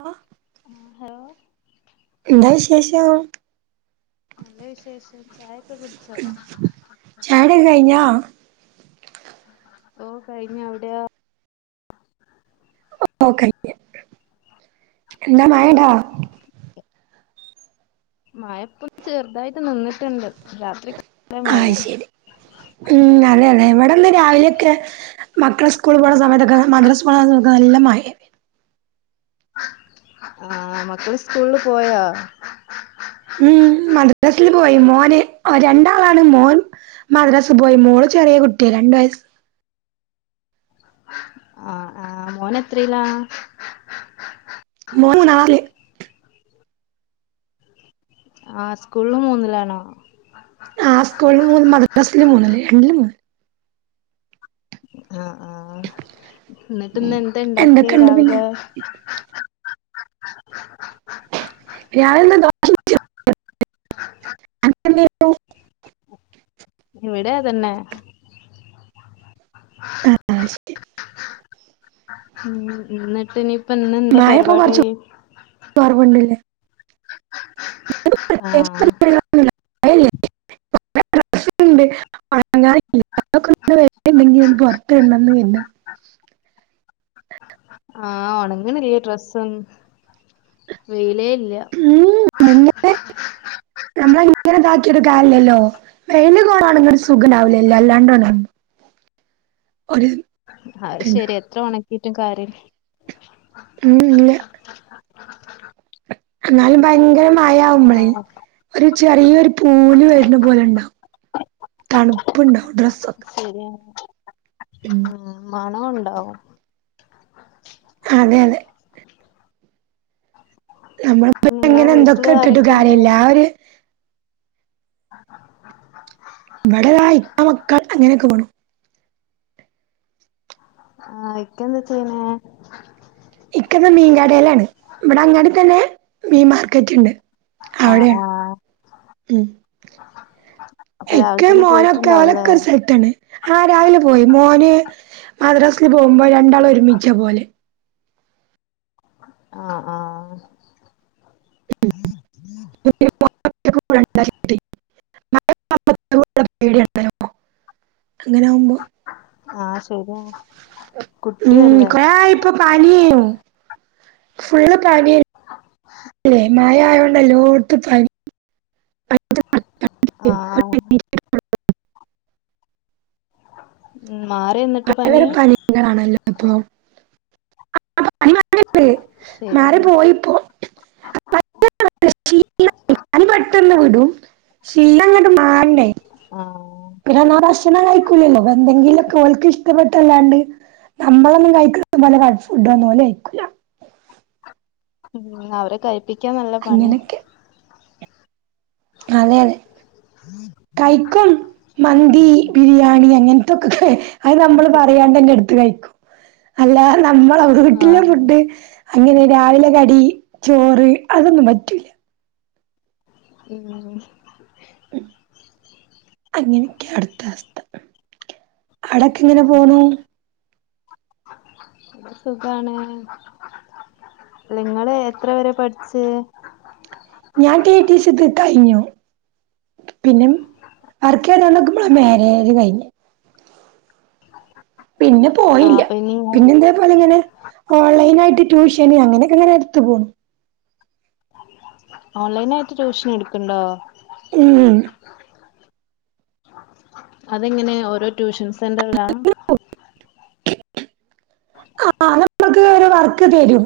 ആ ആ ഹലോ എന്താ വിശേഷം നല്ലേ വിശേഷം ചായ ചായ കുടിഒക്കെ കഴിഞ്ഞോ ഓ കഴിഞ്ഞു അവിടെയോ? ഓ കഴിഞ്ഞ്എന്താ മഴണ്ടോ? മഴപ്പൊ ചെറുതായിട്ട് നിന്നിട്ടുണ്ട് രാത്രി ഒക്കെ നല്ല ആഹ് മഴയ ശരി ഉം അതെ അതെ ഇവിടെന്ന് രാവിലെയൊക്കെ മക്കൾ സ്കൂൾ പോണ സമയത്ത്ഒക്കെ മദ്രസ്പോണ സമത്ത് നല്ല മഴേ ആ മക്കള് സ്കൂള് പോയോ മ് മദ്രസിൽ പോയി, മോന് ഒരരണ്ടാളാണ് മോൻ മദ്രസ പോയി മോള് ചെറിയ കുട്ടിയാ രണ്ട് വയസ്സ് ആ ആ മോന് എത്രയിലാ മോന് മൂന്നാമത്തെ ആ സ്കൂൾലും മൂന്നിലാണോ ആ സ്കൂളിൽ മൂന്ന് മദ്രസയിലും മൂന്നില് രണ്ടിലും മൂന്നില് ആ ആ ന്നിട്ട് ഇന്ന് എന്താ ഇണ്ടാക്കി എന്തൊക്കെണ്ട് പിന്നെ രാവിലെ രാവിലെ ദോശ അൻക്കെ എന്തേന്നു ഇവിടെ അതെന്നെ അ ആ അത് ശരി ഉം ഇന്നിട്ട് ഇനിപ്പ ഇന്ന് എന്താ പരിപാടി [unintelligible] പരിപാടി ആ ഒന്നും ഇല്ല മഴ അല്ലെ കൊറേ ഡ്രസ്സ്‌ ഇണ്ട് ഒണങ്ങാൻ ഇണ്ട് [unintelligible] ഒന്ന് വെയില് ഇണ്ടങ്കി പൊറത്ത് ഇടാണെന്ന് [unintelligible] [unintelligible] ആ ഒണങ്ങ്ണില്ല ഡ്രസ്സ് ഒന്നും വെയിലേ ഇല്ല്യാ ഉ എങ്ങനെ നമ്മള എങ്ങനെ ഇതാക്കിട്ടും കാര്യല്ലല്ലോ വെയിന് കോണാണെങ്ങട് സുഖണ്ടാവുലല്ലേ അല്ലാണ്ട് [unintelligible] ഒര് അഹ് ശെരി എത്ര ഉണക്കിട്ടും കാര്യം ഉം ഇല്ല എന്നാലും ഭയങ്കര മഴ ആവുമ്പളെ ആ ഒരു ചെറിയൊരു പൂല് വരുണ പോലെ ഉണ്ടാവും തണുപ്പുണ്ടാവും ഡ്രസ്സൊക്കെ ശരിയാണ് ഉം. ഉ മണം ഉണ്ടാവോ അതെ അതെ നമ്മള് [inaudible] നിങ്ങളെ എങ്ങനെ വീട്ടില് എന്തൊക്കെ ഇട്ടിട്ട് ആരൊക്കെണ്ട് കാര്യല്ല്യ ആ ഒര് ഇവട ഇള്ള ആള് ഇപ്പ മക്കൾ അങ്ങനൊക്കെ പോണ് ആ ഇക്കന്താ ചെയ്യ്ണേ ഇക്കന്ന് മീൻ കടേലാണ് ഇവടെ അങ്ങാടി തന്നെ മീൻ മാർക്കറ്റ് ഇണ്ട് ആ ആ ഉം അപ്പൊ രാവിലെ ഇക്കയും തന്നെ മോനൊക്കെ പോയിട്ടുണ്ടാവൂലേ ഓലൊക്ക ഒരു സെറ്റ് ആണ് ആ രാവിലെ പോയി മോന് മദ്രാസില് പോകുമ്പോ രണ്ടാള് ഒരുമിച്ചാ പോവല് ആ ആ [inaudible] പേടി [inaudible] അങ്ങനെ ആവുമ്പോ ആ ശരി ആവും ഉം കൊറായി ഇപ്പൊ പാനിയും ഫുള്ള് പനി [unintelligible] [inaudible] ഇല്ലേ മഴ ആയോണ്ട് എല്ലോടുത്തും പനി ആഹ് [inaudible] ഉം മാറിയൊന്നിട്ട് പനി അങ്ങനെ ആണല്ലോ ഇപ്പൊ [inaudible] മാറി ശരിയാണ് പോയിപ്പോ [unintelligible] [inaudible] [inaudible] പനി പെട്ടന്ന് വിടും ക്ഷീണം അങ്ങട്ട് മാറണ്ടേ ആ പിന്നെന്നാ ഭക്ഷണം കഴിക്കൂലല്ലോ എന്തെങ്കിലു ഒക്കെ ഓൽക്ക് ഇഷ്ടപ്പെട്ടല്ലാണ്ട് നമ്മളൊന്നും കഴിക്കൂ നല്ല [unintelligible] ഫുഡ് ഒന്നും ഓല് കഴിക്കൂല ഉം അവരെ കഴിപ്പിക്കാൻ നല്ല പണിയ അങ്ങനെയൊക്കെ അതെ അതെ കഴിക്കും മന്തി ഉം ബിരിയാണി അങ്ങൻ ത്തൊക്ക അത് നമ്മള് പറയാണ്ടന്നേ എടുത്ത് കഴിക്കും അല്ലാ നമ്മള വീട്ടില ആഹ് ഫുഡ് അങ്ങനെ രാവിലെ കടി ചോറ് അതൊന്നും പറ്റൂല ഉം അങ്ങനെയൊക്കെ അടുത്തവസ്ഥ ഉം സുഖാണ് ല്ല ഇങ്ങള് എത്ര വരെ പഠിച്ച് ഞാൻ ടീ ടീ സി ഒക്കെ കഴിഞ്ഞു പിന്നെ വർക്ക് ചെയ്തൂണ്ട്ക്കുമ്പോ മേരേജ് കഴിഞ്ഞ് പിന്നെ ആഹ് പോയീല്ല അപ്പൊ ഇനി പിന്നെ എന്തേ അതങ്ങനെ ഓൺലൈനായിട്ട് ട്യൂഷന് അങ്ങനൊക്കെ ഇങ്ങനെ എടുത്ത് പോണു ഓൺലൈൻ ആയിട്ട് ട്യൂഷൻ എടുക്ക്‌ണ്ടോ ഉം [inaudible] അതെങ്ങനെ ഓരോ ട്യൂഷൻ സെന്ററിലാ ആ [inaudible] ഒരു വർക്ക് തരും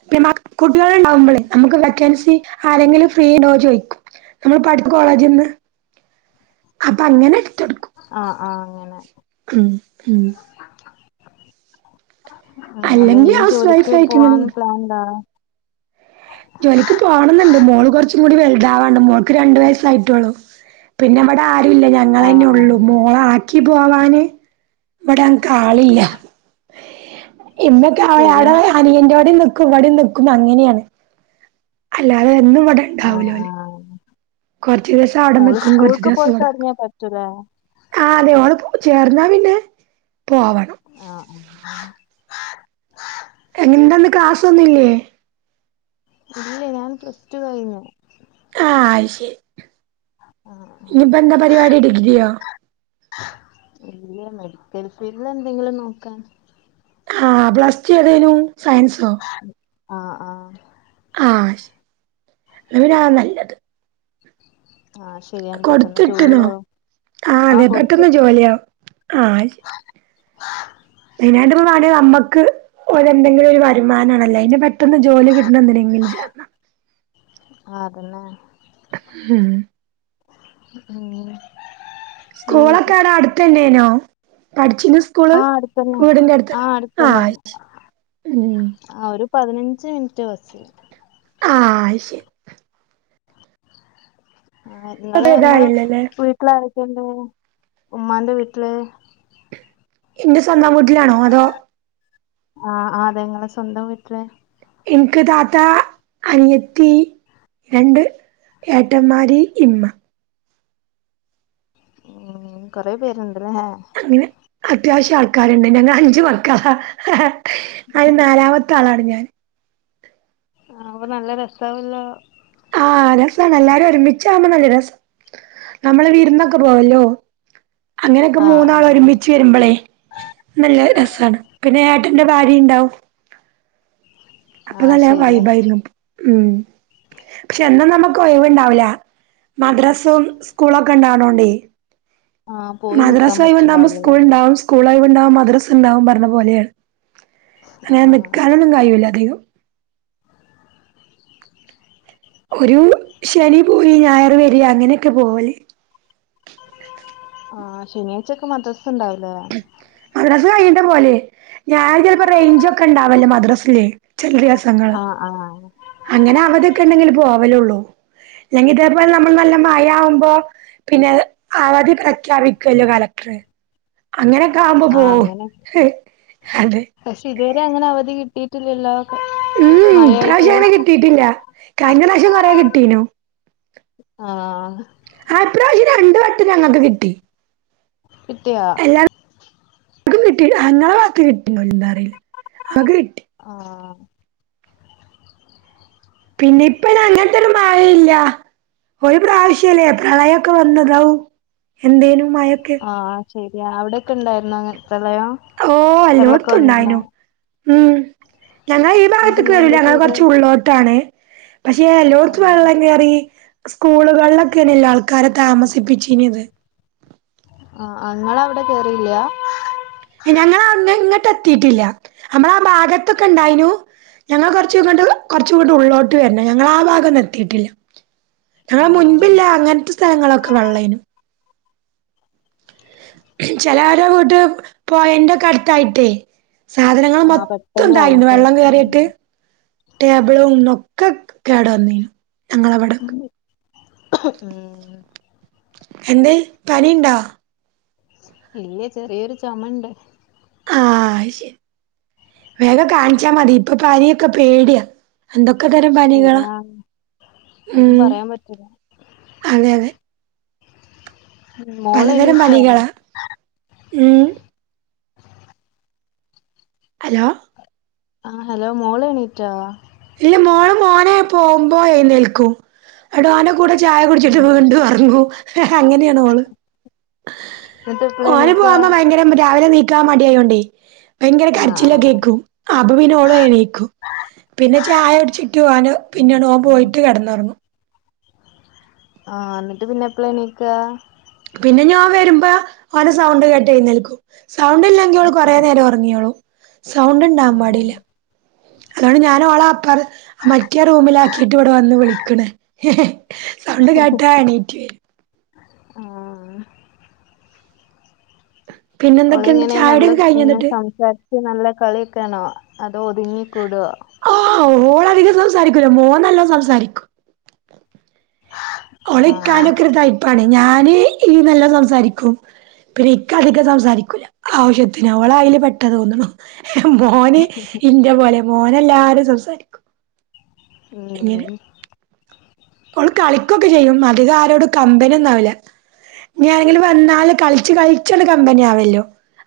[unintelligible] കുട്ടികളുണ്ടാവുമ്പോളെ നമുക്ക് വേക്കൻസി ആരെങ്കിലും ഫ്രീ ഡോന്ന് ചോയിക്കും നമ്മൾ പഠിച്ച കോളേജ്ന്ന് അപ്പൊ അങ്ങനെ എടുത്തടു ആഹ് ആഹ് അങ്ങനെ ഉം ഉം ഉം അല്ല അല്ലെങ്കി ഇനി ഹൗസ് വൈഫ് ജോലിക്ക് ആയിട്ട് ഇങ്ങനെ പോവാൻ വിടും പ്ലാൻണ്ടാ ജോലിക്ക് പോവണംന്ന്ണ്ട് മോള് കാെറച്ചുകൂടി വെൽതാവാണ്ട് മോൾക്ക് രണ്ട് വയസ്സായിട്ടൊള്ളു പിന്നെ ഇവിടെ ആരുല്ല ആഹ് ഞങ്ങളന്നെ ഒള്ളു ആഹ് മോളെ ആക്കി പോവാന് ഇവടെ അൻക്കാളില്ല ഇമ്മക്കെ ശരി [unintelligible] അനിയൻൻ്റോടേം നിക്കും ഇവിടേം നിക്കും അങ്ങനെയാണ് അല്ലാതേ എന്നും ഇവിടെ ആഹ് ഉണ്ടാവലോല്ലേ ആഹ് കൊറച്ച് ദിവസം അവിടെ നിക്കും കൊറച്ച് ദിവസം ഇവിടെ നിക്കും നിയ പറ്റൂലേ ആഹ് അതെ ഓള് പോ ചേർന്നാ പിന്നെ പോവണം ആഹ് ആഹ് എന്തന്ന ക്ലാസൊന്നുംല്ലേ ഇല്ലേ ഞാൻ പ്ലസ്ടു കയിഞ്ഞു ആഹ് അത് ശരി ഇനിപ്പോ ന്താ പരിപാടി ഡിഗ്രിയോ ഇനി മെഡിക്കൽ ഫീൽഡിൽ എന്തെങ്കിലും നോക്കാൻ ആഹ് ബ്ലസ്റ്റുഏതേനു സയൻസോ ആഹ് ആഹ് ആഹ് ന്നാ പിന്നെ അതാ നല്ലത് ആഹ് ശരി കൊടുത്ത്ട്ട്ണോ ആഹ് അതെ പെട്ടെന്ന് ജോലിയാവും ആഹ് അത് ശെ മെയിൻ ആയിട്ട് വേണേ നമ്മക്ക് ഓരെ എന്തെങ്കിലും ഒരു വരുമാനാണല്ലോ അയിനെ പ പെട്ടന്ന് ജോലി കിട്ടണ എന്തിനെങ്കിലും ചേരണം ആഹ് തന്നെ ഉം അങ്ങനെ സ്കൂളൊക്കെ ആട അടുത്തന്നെനോ പഠിച്ചിന്ന സ്കൂള് ആഹ് അടുത്തന്നെ വീട്ന്റെ അടുത്താണ് ആഹ് അടുത്തന്നെ ആഹ് അത് ശെരി ഉം ആഹ് ഒരു പതിനഞ്ച് മിനിറ്റ് ബസിന് ആഹ് അയ്ശരി ആഹ് ങ്ങള് ങ്ങളെ ഇതായില്ലല്ലേ വീട്ടില് ആരൊക്കെയിണ്ട് ഉമ്മാന്റെ വീട്ടില് ഇന്റെ സ്വന്തം വീട്ടിലാണോ അതോ ആഹ് ആതെ ങ്ങളെ സ്വന്തം വീട്ടില് ഇനിക്ക് താത്ത അനിയത്തി രണ്ട് ഏട്ടന്മാര് ഇമ്മ ഉം കൊറെ പേര്ണ്ട്ല്ലേ അങ്ങനെ അത്യാവശ്യം ആൾക്കാരുണ്ട് ഞങ്ങള് അഞ്ചു മക്കള അന് നാലാമത്തെ ത്താളാണ് ഞാൻ ആഹ് അപ്പൊ നല്ല രസാവല്ലോ ആഹ് രസാണ് എല്ലാരും ഒരുമിച്ച ആമ്പോ നല്ല രസം നമ്മള് വീരന്നൊക്കെ പോവല്ലോ അങ്ങനൊക്കെ ആഹ് മൂന്നാള് ആഹ് ഒരുമിച്ച് തീരുമ്പളേ നല്ല രസാണ് പിന്നെ ഏട്ടന്റെ ഭാരിണ്ടാവും അപ്പൊ ആഹ് നല്ല ശെരിയാ വൈബായിരുന്നു ഉം പക്ഷെ എന്നും നമുക്ക് ഒയിവുണ്ടാവില്ല മദ്രസും സ്കൂളൊക്കെ ഇണ്ടാവണോണ്ടേ ആഹ് പോയി മദ്രസ നിക്കാൻ ഒഴിവുണ്ടാവുമ്പോ പറ്റ്ണ്ടാവില്ലല്ലേ സ്കൂള് ഇണ്ടാവും സ്കൂളോഴിവ് ണ്ടാവുമ്പോ മദ്രസ ഇണ്ടാവും പറഞ്ഞ പോലെയാണ്. അങ്ങനെ ആഹ് നിക്കാനൊന്നും കഴിവില്ല അധികം ഒരു ശനി പോയി ഞായർ വരിയ അങ്ങനെയൊക്കെ പോവല്. ആ ശനിയാഴ്ചൊക്കെ മദ്രസ ണ്ടാവൂലെ? മദ്റസ് കഴിഞ്ഞിട്ടാ പോവല് ഞാൻ ചെലപ്പോ റേഞ്ച് ഒക്കെ ണ്ടാവല്ലോ മദ്റസില് ചെല ദിവസങ്ങൾ ആഹ് ആഹ് അങ്ങനെ അവധിയൊക്കെ ണ്ടെങ്കിൽ പോവലുള്ളൂ ല്ലെങ്കി ഇതേ പോലെ നമ്മൾ നല്ല മയാ വുമ്പൊ പിന്നെ അവധി പ്രഖ്യാപിക്കുവല്ലോ കളക്ടർ അങ്ങനൊക്കാവുമ്പോ ആഹ് പോവും അങ്ങനെ അതെ പക്ഷെ ഇതുവരെ അങ്ങനെ അവധി കിട്ടിയിട്ടില്ലല്ലോ ഉം മഴയായിട്ട് ഇപ്രാവശ്യം അങ്ങനെ കിട്ടിയിട്ടില്ല. കഴിഞ്ഞ പ്രാവശ്യം കൊറേ കിട്ടീനു. ആഹ് ആ ഇപ്രാവശ്യം രണ്ട് വട്ടം ഞങ്ങക്ക് കിട്ടി. കിട്ടിയോ എല്ലാർക്കും കിട്ടി അങ്ങളെ വാത്തു കിട്ടണിണ്ടോ അറീല നങ്ങക്ക് കിട്ടി ആഹ് പിന്നെ ഇപ്പയിന് അങ്ങനത്തെ ഒരു മഴയില്ല ഒരു പ്രാവശ്യല്ലേ പ്രളയൊക്കെ വന്നത് ഔ എന്തേനു. മഴൊക്കെ ആഹ് ശരിയാ അവിടൊക്കെ ണ്ടായിരുന്നോ അങ്ങ പ്രളയം. ഓ വെള്ളൊക്കെ വന്നിരുന്നോ അല്ലോട്ത്തുണ്ടായിനു ഉം ഞങ്ങളെ ഈ എന്നിട്ട് ഭാഗത്ത്ക്ക് വരൂല ഇങ്ങളെന്താ ഞങ്ങൾ ചെയ്തേ കുറച്ച് ഉള്ളോട്ടാണ്. പക്ഷേ എല്ലോടത്തും ആഹ് വെള്ളം കേറി സ്കൂളുകളിലൊക്കെന്നല്ലോ ആൾക്കാരെ താമസിപ്പിച്ചീനത്. ആ ങ്ങളെവിടെ കേറില്യ ഞങ്ങളന്ന് ഇങ്ങട്ട് എത്തിയിട്ടില്ല അമ്മള ആ ഭാഗത്തൊക്കെ ഇണ്ടായിനു. ഞങ്ങള് കൊറച്ചുങ്ങട്ട് കൊറച്ചുങ്ങട്ട് ഉള്ളോട്ട് വരണം ഞങ്ങളാ ഭാഗൊന്നും എത്തിയിട്ടില്ല. ഞങ്ങള ആഹ് മുൻപില്ല അങ്ങനത്തെ സ്ഥലങ്ങളൊക്കെ വെള്ളേനും. ചേലോരെ വീട് പൊയന്റൊക്കെ അടുത്തായിട്ടേ? സാധനങ്ങല് ആഹ് മൊത്തം പെട്ടെന്ന് ന്തായിനു വെള്ളം കേറും കേറീട്ട്. ടേബിളും ഒക്കെ കേട് വന്ന് ഞങ്ങളിവിടൊക്കെ ഉം എന്തേയ് പനിണ്ടോ? ഇല്ലെയ്‌ ചെറിയൊരു ചൊമണ്ട്. അയ്ശേരി വേഗം കാണിച്ചാ മതി ഇപ്പൊ പനിയൊക്കെ പേടിയാ എന്തൊ ക്കെ തരം പനികളാ ശരിയാണ് ഉം ഒന്നും പറയാൻ പറ്റില്ല അതെയതെ മോള് പലതരം എണീറ്റോ പനികള ഉം ഹലോ? ആഹ് ഹലോ മോളെ ണീറ്റാ ഇല്ല മോള് മോനെ പോകുമ്പോ എയ്ന്നേൽക്കും. ന്നട്ട് ഓന്റെ കൂടെ ചായ കുടിച്ചിട്ട് ആഹ് വീണ്ടും ഒറ ങ്ങും അങ്ങനെയാണ് ഓള്. എന്നിട്ട് എപ്പളാ ഓന് എണീക്കാ പോകുമ്പോ ഭയങ്കരം രാവിലെ നീക്കാൻ മടി ആയോണ്ടേ? ഭയങ്കര ആഹ് ആഹ് കരച്ചിലൊക്കെക്കും അപ്പോപ്പിന്നെ ഓളും എണീക്കും. പിന്നെ ചായ കുടിച്ചിട്ട് ഓന് പിന്നെണ് ഓൻ പോയിട്ട് കിടന്ന് ഒറങ്ങും. ആഹ് ന്നട്ട് പിന്നെ എപ്പള എണീക്കാ പിന്നെ ഞാൻ വരുമ്പോ ഓരോ സൗണ്ട് കേട്ട് എയ്ന്നേൽക്കും സൗണ്ട്ല്ല ങ്കി ഓള് കൊറേ നേരം ഒറങ്ങിയോ സൗണ്ട് ണ്ടാകാൻ ആഹ് പാടില്ല. അതോണ്ട് ഞാനൊളെ അപ്പറ് മറ്റേ റൂമിലാക്കിട്ട് ഇവിടെ വന്ന് വിളിക്കണേ സൗണ്ട് കേട്ടാ എണീറ്റ് വരും. ആഹ് പിന്നെ എന്തൊക്കെയുണ്ട് ഒളിങ്ങനെ നല്ല ചായുടിയൊക്കെ കഴിഞ്ഞോ ഇങ്ങനെ എന്നിട്ട് സംസാരി ച്ച് നല്ല കളിയൊക്കാണോ അതോ ഒതുങ്ങിക്കൂടൊ? ആഹ് ഓളധികം സംസാരിക്കൂല മോൻ നല്ലോം സംസാരിക്കും. ഓള് ആഹ് ഇക്കാന്റൊക്കൊരു ടൈപ്പാണേ ഞാന് ഈ നല്ല സംസാരിക്കും പിന്നെ ഇക്ക അധികം സംസാരിക്കൂല ആവശ്യത്തിന് അവള് അയില് പെട്ട തോന്നണു മോന് ഇന്റെ പോലെ മോന് എല്ലാരും സംസാരിക്കും. അങ്ങനെ ഉം ഓള് കളിക്കൊക്കെ ചെയ്യും അതികം ആരോട് കമ്പനിയൊന്നും ആവില്ല ഞാരെങ്കില് വന്നല് കളി ച്ച് കളിച്ച് കമ്പനി ആവല്ലോ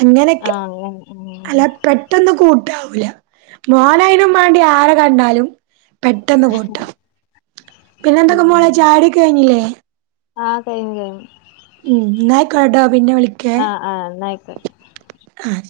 അങ്ങനക്കെ ആഹ് അങ്ങനെ ഉം അല്ല പെ പെട്ടെന്ന് കൂട്ടാവൂല്ല മോന് അയിനു വേണ്ടി ആര കണ്ടാലും പെട്ടെന്ന് കൂട്ടാവു പിന്നെ എന്തൊക്കെ മോളെ ഉം ചായൊടിക്കെ കഴിഞ്ഞില്ലേ ആഹ് കഴിഞ്ഞ് കഴിഞ്ഞ് ഉം എന്നായിക്കോടാ പിന്നെ വിളിക്കേ ആഹ് ആഹ് എന്നാ ആയിക്കോട്ടെ ആഹ്